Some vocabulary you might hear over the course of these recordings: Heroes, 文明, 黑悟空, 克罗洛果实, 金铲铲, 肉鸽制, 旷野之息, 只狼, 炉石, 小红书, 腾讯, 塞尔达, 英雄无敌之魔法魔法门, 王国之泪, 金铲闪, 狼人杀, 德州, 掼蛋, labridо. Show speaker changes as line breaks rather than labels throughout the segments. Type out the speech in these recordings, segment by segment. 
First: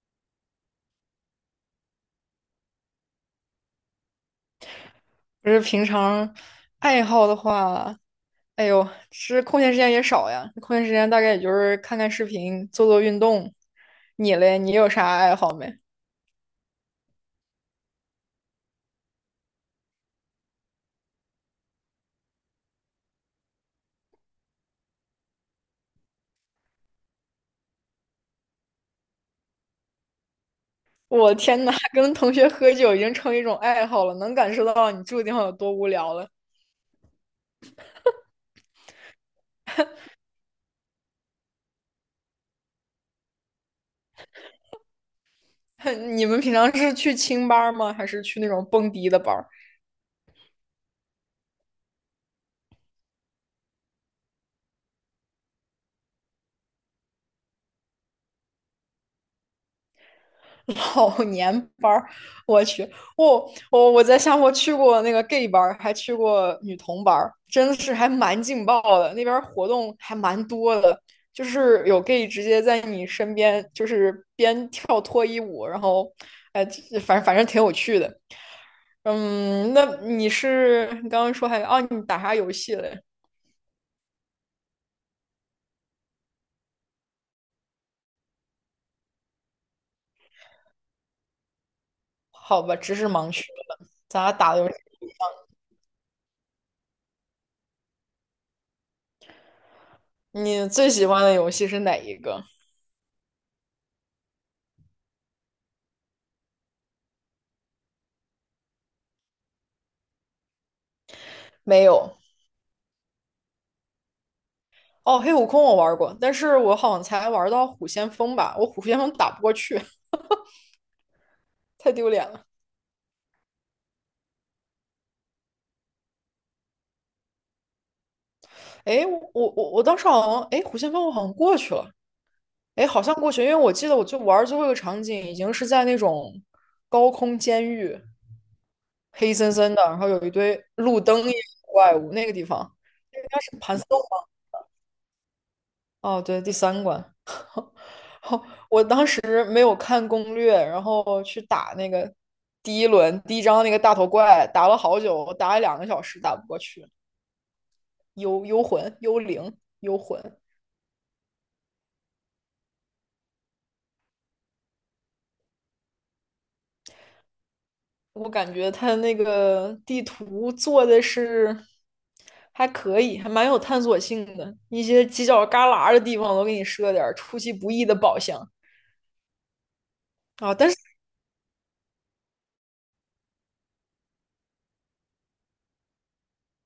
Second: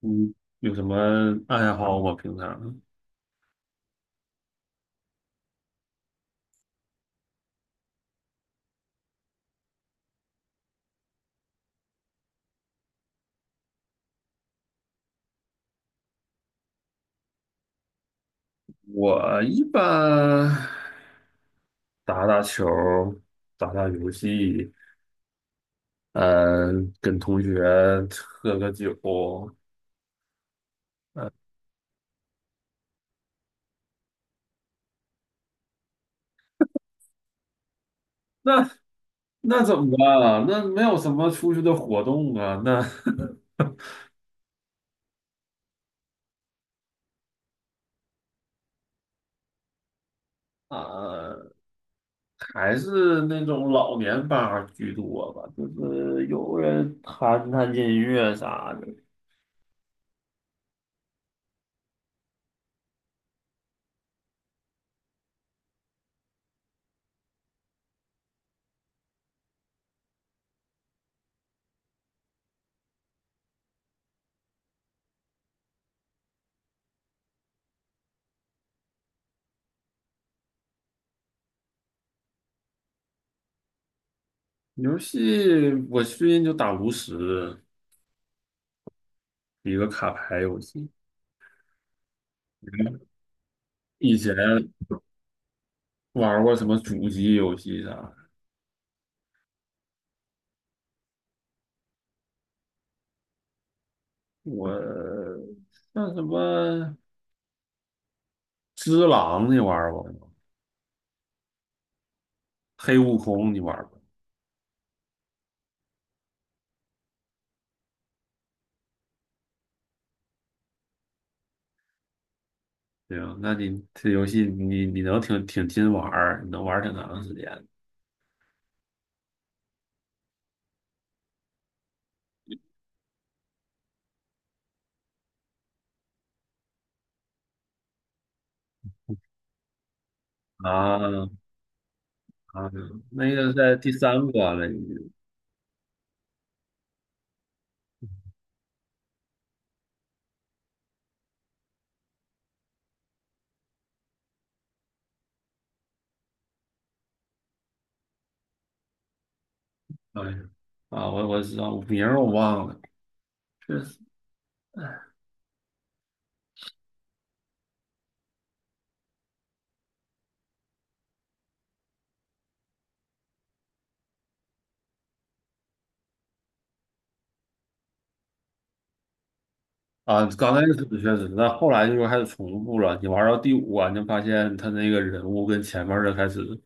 嗯，有什么爱好吗？平常
不是平常爱好的话，哎呦，是空闲时间也少呀。空闲时间大概也就是看看视频、做做运动。你嘞，你有啥爱好没？
我一般打打球儿打打游戏，嗯，跟同学喝个酒。嗯，
我天呐，跟同学喝酒已经成一种爱好了，能感受到你住的地方有多无聊了。
那怎么办啊？那没有什么出去的活动啊，那
你们平常是去清吧儿吗？还是去那种蹦迪的班儿？
啊，还是那种老年吧儿居多吧，就是有人弹弹音乐啥的。
老年班儿，我去，我在夏坡去过那个 gay 班儿，还去过女同班儿，真的是还蛮劲爆的。那边儿活动还蛮多的，就是有 gay 直接在你身边，就是边跳脱衣舞，然后，哎，反正挺有趣的。嗯，那你是你刚刚说还哦，你打啥游戏嘞？
游戏我最近就打炉石，一个卡牌游戏。
好吧，知识盲区了，
以
咱俩
前
打的游戏，
玩过什么主机游戏啥的？
你最喜欢的游戏是哪一个？
我像什么《只狼》你玩过吗？
没有。
黑悟空》你玩过？
哦，黑悟空我玩过，但是我好像才玩到虎先锋吧，我虎先锋打不过去，太丢脸了。
行，那你这游戏你能挺挺勤玩儿，你能玩儿挺长时间。
哎，我当时好像，哎，虎先锋我好像过去了，哎，好像过去，因为我记得我就玩最后一个场景已经是在那种高空监狱，黑森森的，然后有一堆路灯一
啊，
样的怪物那个地
啊！
方，应
那
该
个
是
在
盘丝。
第三关了，已经。
哦，对，第3关没有看攻略，然后去打那个第一轮第1张那个大头怪，打了好久，打了2个小时打不过去。幽幽魂、幽灵、幽魂。
哎呀，啊，我知道名儿我忘了，确实。
我感觉它那个地图做的是还可以，还蛮有探索性的。一些犄角旮旯的地方都给你设点儿出其不意的宝箱
啊，刚
啊，
开
但
始
是
确实，但后来就是开始重复了。你玩到第五关，就发现他那个人物跟前面的开始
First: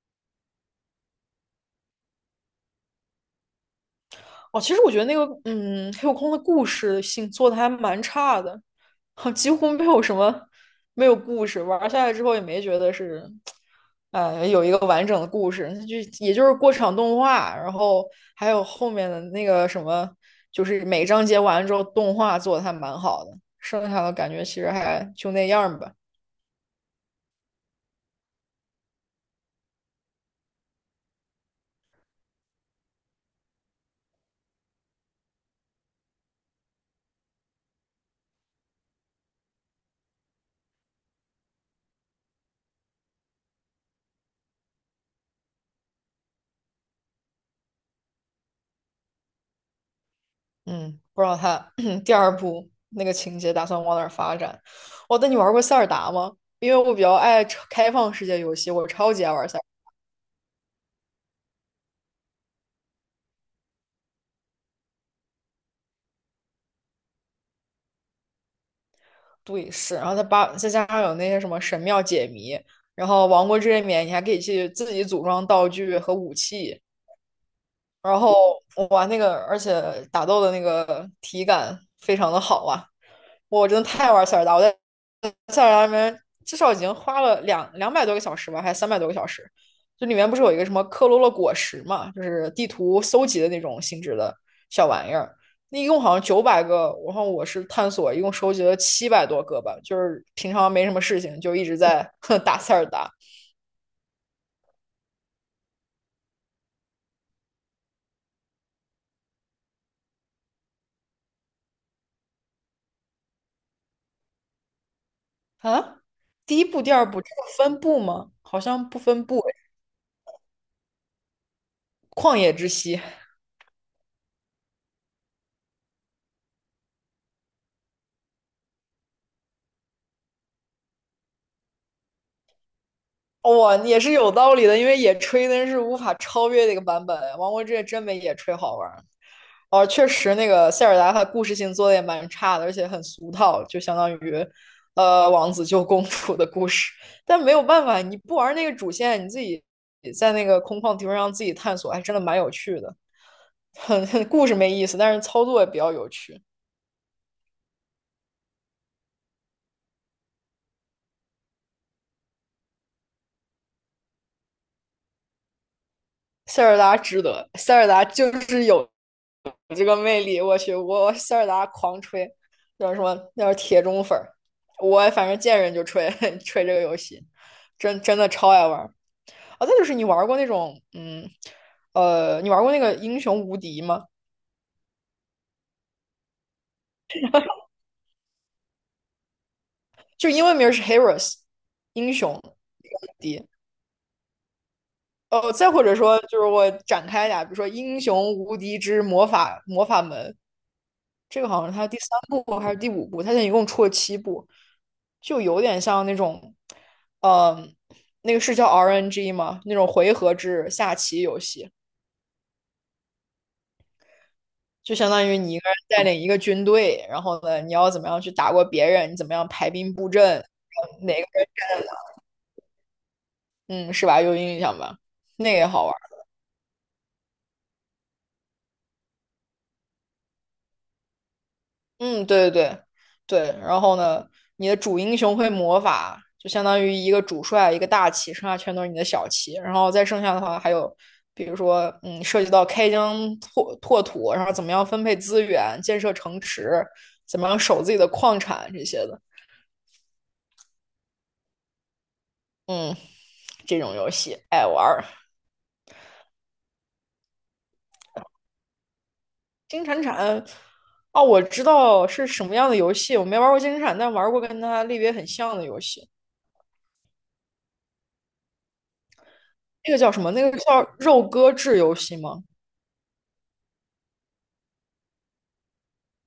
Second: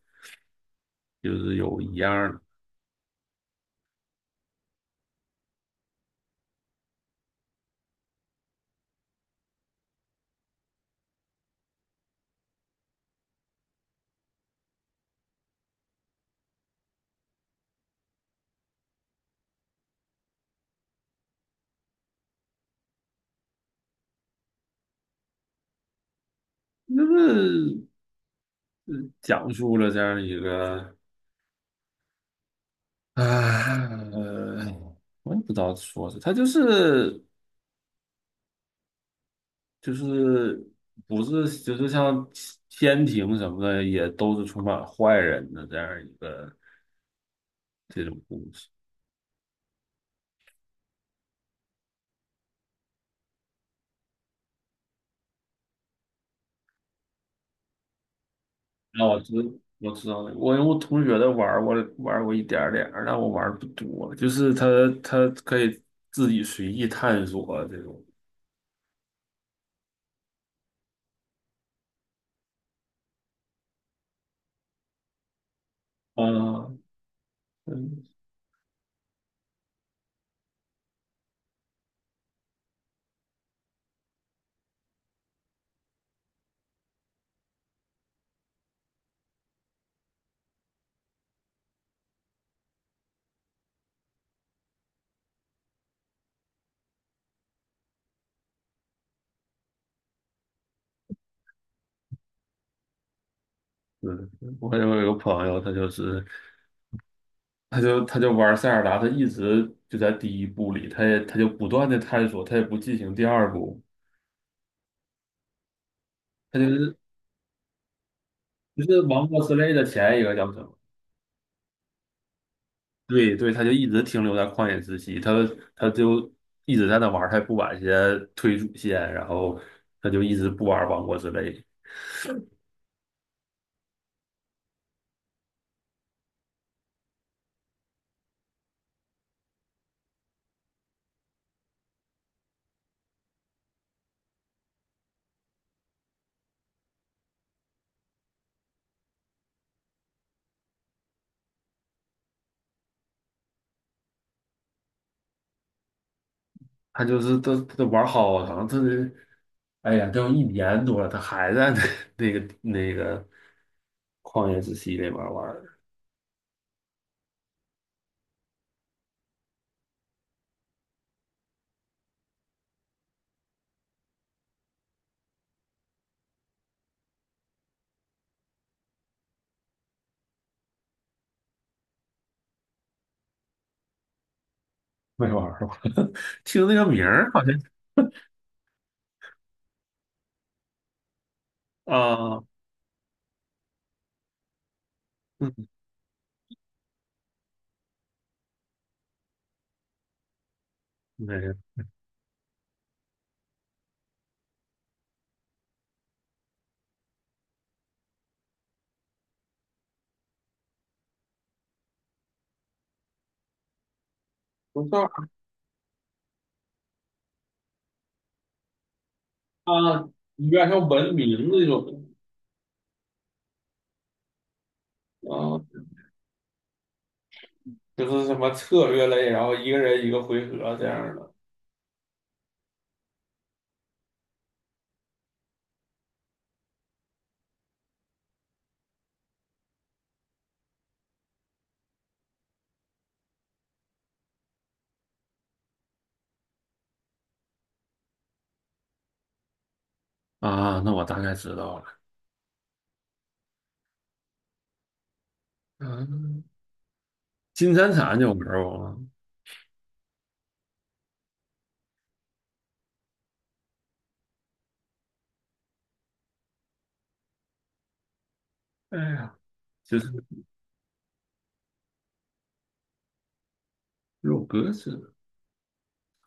就是有一样的。
哦，其实我觉得那个，嗯，黑悟空的故事性做的还蛮差的，几乎没有什么，没有故事。玩下来之后也没觉得是，有一个完整的故事，就也就是过场动画，然后还有后面的那个什么，就是每章节完了之后动画做的还蛮好的，剩下的感觉其实还就那样儿吧。
那是。讲述了这样一个，啊，呃，我也不知道说是，它就是，就是，不是就是像天庭什么的，也都是充满坏人的这样一个这种故事。
嗯，不知道他 第2部那个情节打算往哪儿发展。哦，那你玩过塞尔达吗？因为我比较爱超开放世界游戏，我
那
超
我
级爱
知
玩塞尔达。
我知道了，我我同学的玩儿我玩儿过一点儿点儿，但我玩儿不多，就是他，他可以自己随意探索这种。
对，是，然后它把再加上有那些什么神庙解谜，然后王国之泪冕，你还可以去自己组装道具和武
啊，
器。
嗯。
然后我玩那个，而且打斗的那个体感非常的好啊！我真的太爱玩塞尔达，我在塞尔达里面至少已经花了两百多个小时吧，还是300多个小时。就里面不是有一个什么克罗洛果实嘛，就是地图搜集的那种性质的小玩意儿。那一共好像900个，然后我是探索，一共收集了700多个吧。就是平常没什么事情，就一直在 打塞尔达
是，我有一个朋友，他就是他就玩塞尔达，他一直就在第一部里，他也他就不断的探索，他也不进行第二部，
啊。第
他就
一部、第
是
二部这个分部吗？好
就
像不
是
分
王
部
国之泪的前一个教程。
旷野之息，
对对，他就一直停留在旷野之息，他就一直在那玩儿，他也不玩一些推主线，然后他就一直不玩王国之泪。
哇、哦也是有道理的，因为野炊那是无法超越的一个版本啊。王国之夜真没野炊好玩哦，确实，那个塞尔达它故事性做的也蛮差的，而且很俗套，就相当于，王子救公主的故事。但没有办法，你不玩那个主线，你自己在那个空旷地方让自己探索，还真的蛮有趣的。很故事没意思，但是操作也比较有趣。
他玩好长，他这，哎呀，都一年多了，他还在那 那个旷野之息里边玩儿。
塞尔达值得，塞尔达就是有这个魅力。我去，我塞尔达狂吹，叫什么？叫铁中粉儿。我反正见人就吹 吹这个游戏，真的超爱玩。啊，再就是你玩过那种，嗯，你玩过那个英雄无敌吗？
没玩儿是吧，听那个名儿好像。
就英文名是 Heroes，英雄
啊。
无敌。哦，
嗯，
再或者说，就是我展开一下，比如说《英雄无敌之魔法门》，
没
这个
有，
好像是它第3部还是第5部，它现在一共出了7部，就有点像那种，嗯、那个是叫 RNG 吗？那种回合制下棋游戏。
不
就相
像。
当于你一个人带领一个军队，然后呢，你要怎么样去打过别人，你怎么样排
啊，
兵布阵，
有点像文
哪
明
个人，
那种。
嗯，是吧？有印象吧？那个
啊，
也好玩儿。
就是什么策略类，然后一个人一个回合这样的。
嗯，对对对对。然后呢，你的主英雄会魔法，就相当于一个主帅，一个大旗，剩下全都是你的小旗。然后再剩下的话，还有比如说，嗯，涉及到开疆拓土，然后怎么样分配资源，建设城池，怎么样守自己的矿产这些的。
啊，那我大概知道了。
嗯，这种游戏爱玩儿。
嗯，金铲闪就玩过吗？
金铲铲，哦，我知道是什么样的游戏，我没玩过金铲铲，但玩过跟它类别很像的游戏。
哎呀，
那个
就是
叫什么？那个叫肉鸽制游戏吗？
有格子，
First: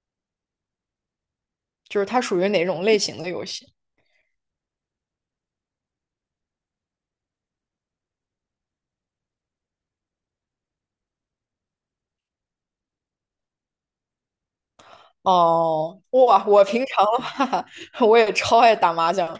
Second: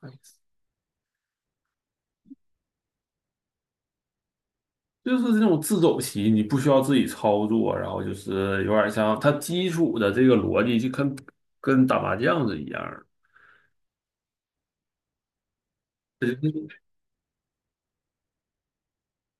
哎，
就是它属于哪种类型的游戏？
就是这种自走棋，你不需要自己操作，然后就是有点像它基础的这个逻辑，就跟打麻将是一样
哦，哇，
的。
我平常的话，我也超爱打麻将。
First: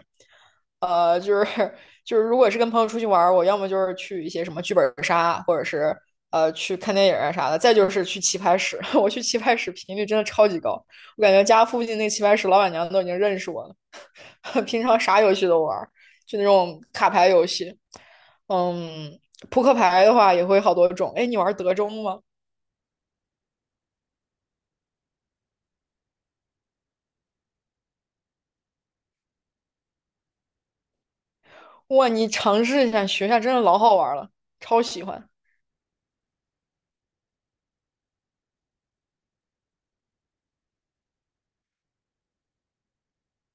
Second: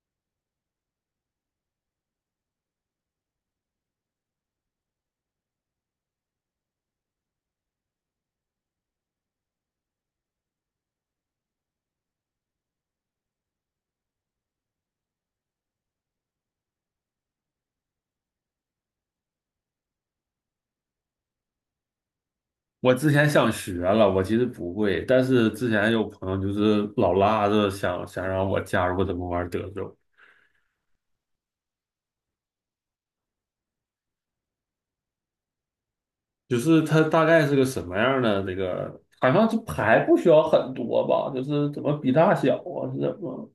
呃，就是就是，如果是跟朋友出去玩儿我要么就是去一些什么剧本杀，或者是去看电影啊啥的，再就是去棋牌室。我去棋牌室频率真的超级高，我感觉家附近那棋牌室老板娘都已经认识我了。平常啥游戏都玩就那种卡牌游戏。嗯，扑克牌的话也会好多种。哎，你玩德州吗？
我之前想学了，我其实不会，但是之前有朋友就是老拉着想让我加入怎么玩德州。
哇，你尝试一下学一下，真的老好玩了，超喜欢。
就是它大概是个什么样的这个，好像这牌不需要很多吧，就是怎么比大小啊，是怎么？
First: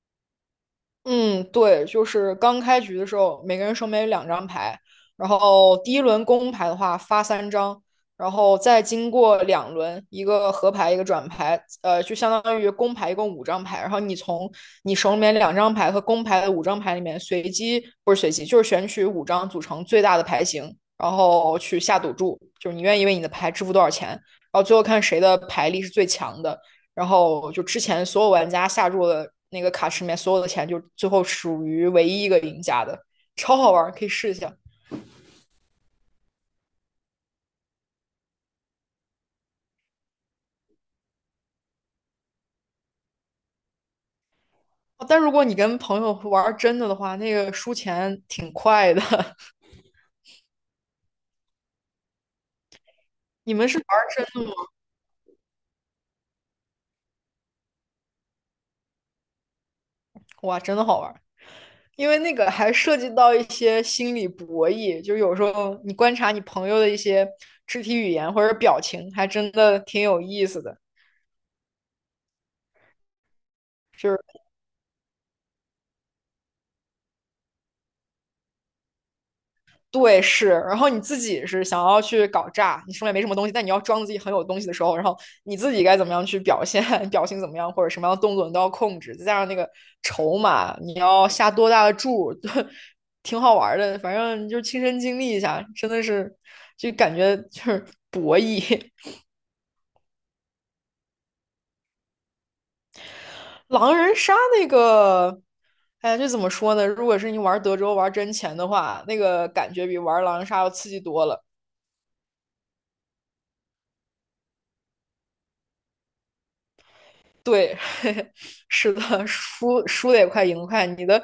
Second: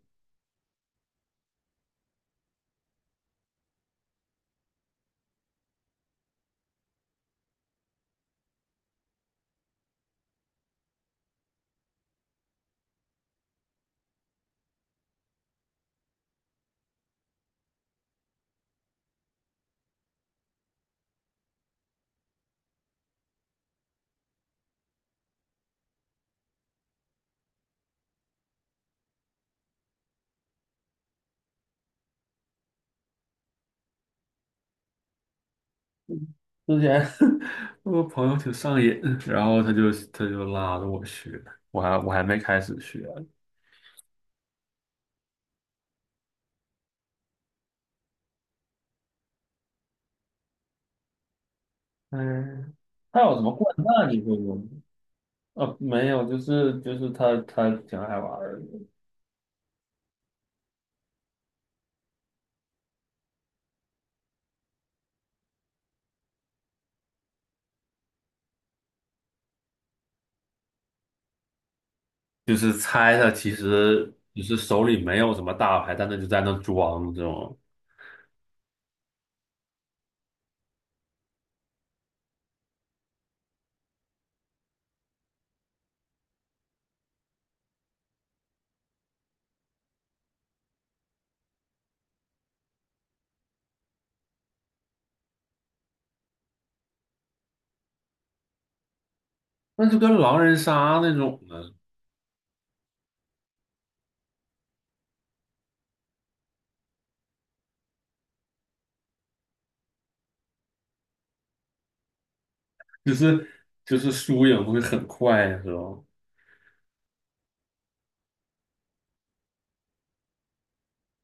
嗯，对，就是刚开局的时候，每个人手里面有两张牌，然后第一轮公牌的话发3张，然后再经过2轮，一个合牌，一个转牌，就相当于公牌一共五张牌，然后你从你手里面两张牌和公牌的五张牌里面随机，不是随机，就是选取五张组成最大的牌型，然后去下赌注，就是你愿意为你的牌支付多少钱，然后最后看谁的牌力是最强的。然后就之前所有玩家下注的那个卡池里面所有的钱，就最后属于唯一一个赢家的，超好玩，可以试一下。
之前 我朋友挺上瘾，然后他就拉着我学，我还没开始学。
但如果你跟朋友玩真的的话，那个输钱挺快的。
嗯，他有什么
你
掼
们是玩
蛋你会
真，
吗？啊，没有，就是他挺爱玩儿的。
哇，真的好玩，因为那个还涉及到一些心理博弈，就有时候你观察你朋友的一些肢体语言或者表情，还真的挺有意思的。
就是猜他其
就
实
是
就是手里没有什么大牌，但他就在那装这种。
对，是，然后你自己是想要去搞炸，你手里没什么东西，但你要装自己很有东西的时候，然后你自己该怎么样去表现，表情怎么样，或者什么样的动作你都要控制，再加上那个筹码，你要下多大的注，挺好玩的，反正就亲身经历一下，真的是就感觉就是博弈，
那就跟狼人杀那种的，
狼人杀那个，哎呀，这怎么说呢？如果是你玩德州玩真钱的话，那个感觉比玩狼人杀要刺激多了。
就是就是输赢会很快，是吧？
对，是的，输的也快，赢得快。你的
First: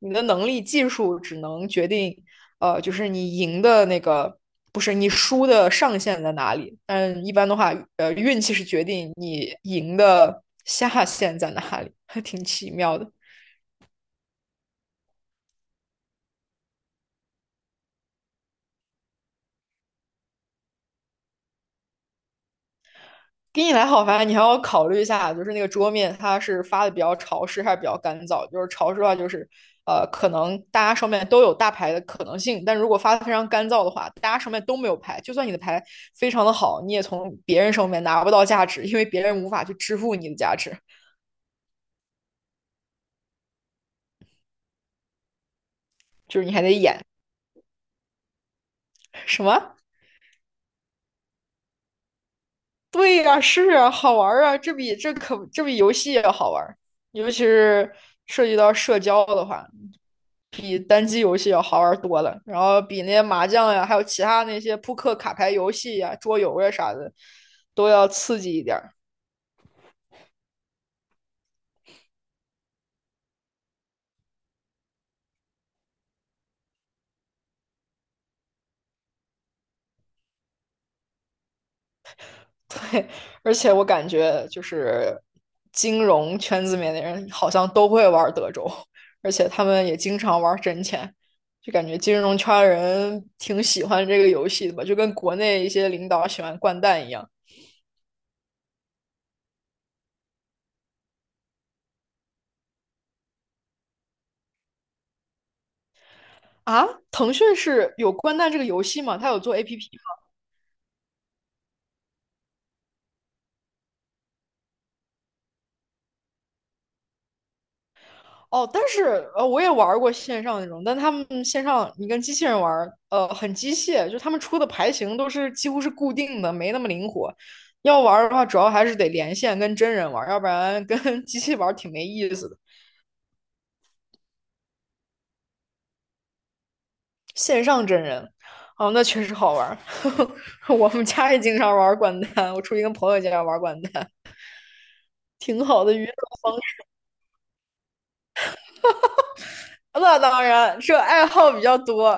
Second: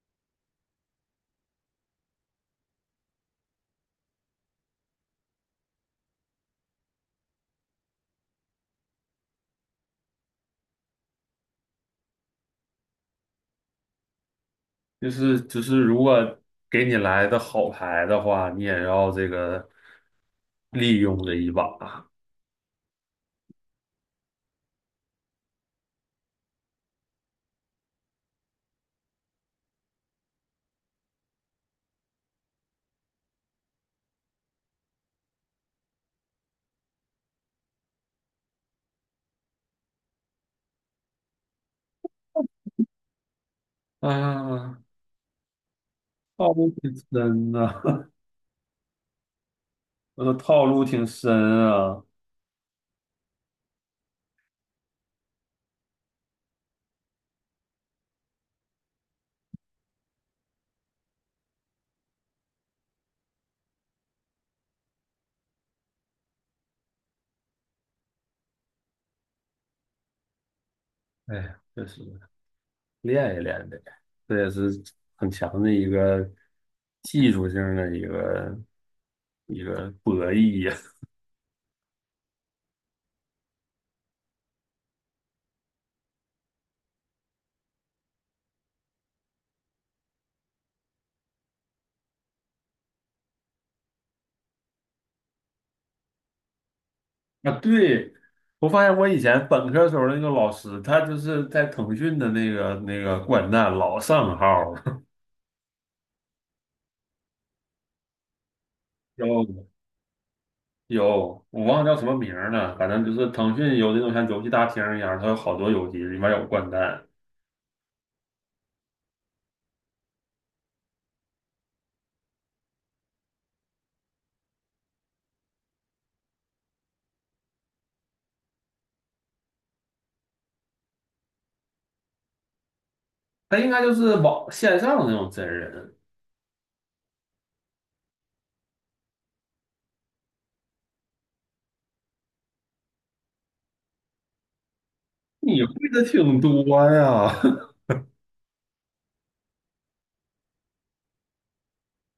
你的能力、技术只能决定，就是你赢的那个，不是你输的上限在哪里。但一般的话，运气是决定你赢的下限在哪里，还挺奇妙的。
就是如果给你来的好牌的话，你也要这个利用这一把。
给你来好牌，你还要考虑一下，就是那个桌面它是发的比较潮湿还是比较干燥。就是潮湿的话，就是可能大家上面都有大牌的可能性，但如果发的非常干燥的话，大家上面都没有牌，就算你的牌非常的好，你也从别人手里面拿不到价值，因为别人无法去支付你的价值，
啊，
就是
套
你还
路
得
挺
演
深呐、
什么？
我的套路挺深。啊，
对呀、是啊，好玩啊，这比游戏要好玩尤其是涉及到社交的话。比单机游戏要好玩多了，然后比那些麻将呀，还有其他那些扑克、卡牌游戏呀、桌游呀啥的，都要刺激一点儿。
哎呀，确实。练一练呗，这也是很强的一个技术性的一个博弈呀。
对，而且我感觉就是金融圈子里面的人好像都会玩德州，而且他们也经常玩真钱，就感觉金融圈人挺喜欢这个游戏的吧，就跟国内一些领导喜欢掼蛋一样。
啊，对，我发现我以前本科时候那个老师，他就是在腾讯的那个掼蛋老上号儿。
啊，腾讯是有掼蛋这个游戏吗？它有
有，
做 APP
有，我忘了叫什么名儿了，反正就是腾讯有那种像游戏大厅一样，它有好多游戏，里面有掼蛋。
哦，但是我也玩儿过线上那种，但他们线上你跟机器人玩儿很机械，就他们出的牌型都是几乎是固定的，没那么灵活。要玩儿的话，主要还是得连线跟真人玩儿要不然跟 机器玩儿挺没意思的。
他应该就是网线上的那种真人。
线上真人，哦，那确实好玩儿。我们家也经常玩掼蛋，我出去跟朋友家玩掼蛋，
你
挺
会
好的
的
娱乐
挺
方。
多呀。
那当然，这爱好比较多。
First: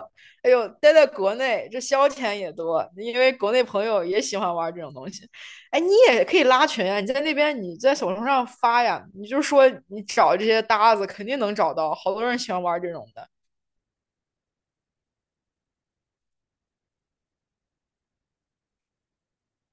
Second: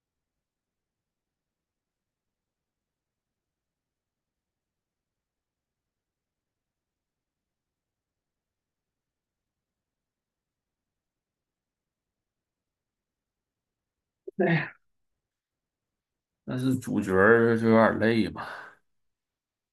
哎呦，待在国内，这消遣也多，因为国内朋友也喜欢玩这种东西。哎，你也可以拉群啊，你在那边你在小红书上发呀，你就说你找这些搭子，肯定能找到，好多人喜欢玩这种的。
但是主角儿就有点累吧。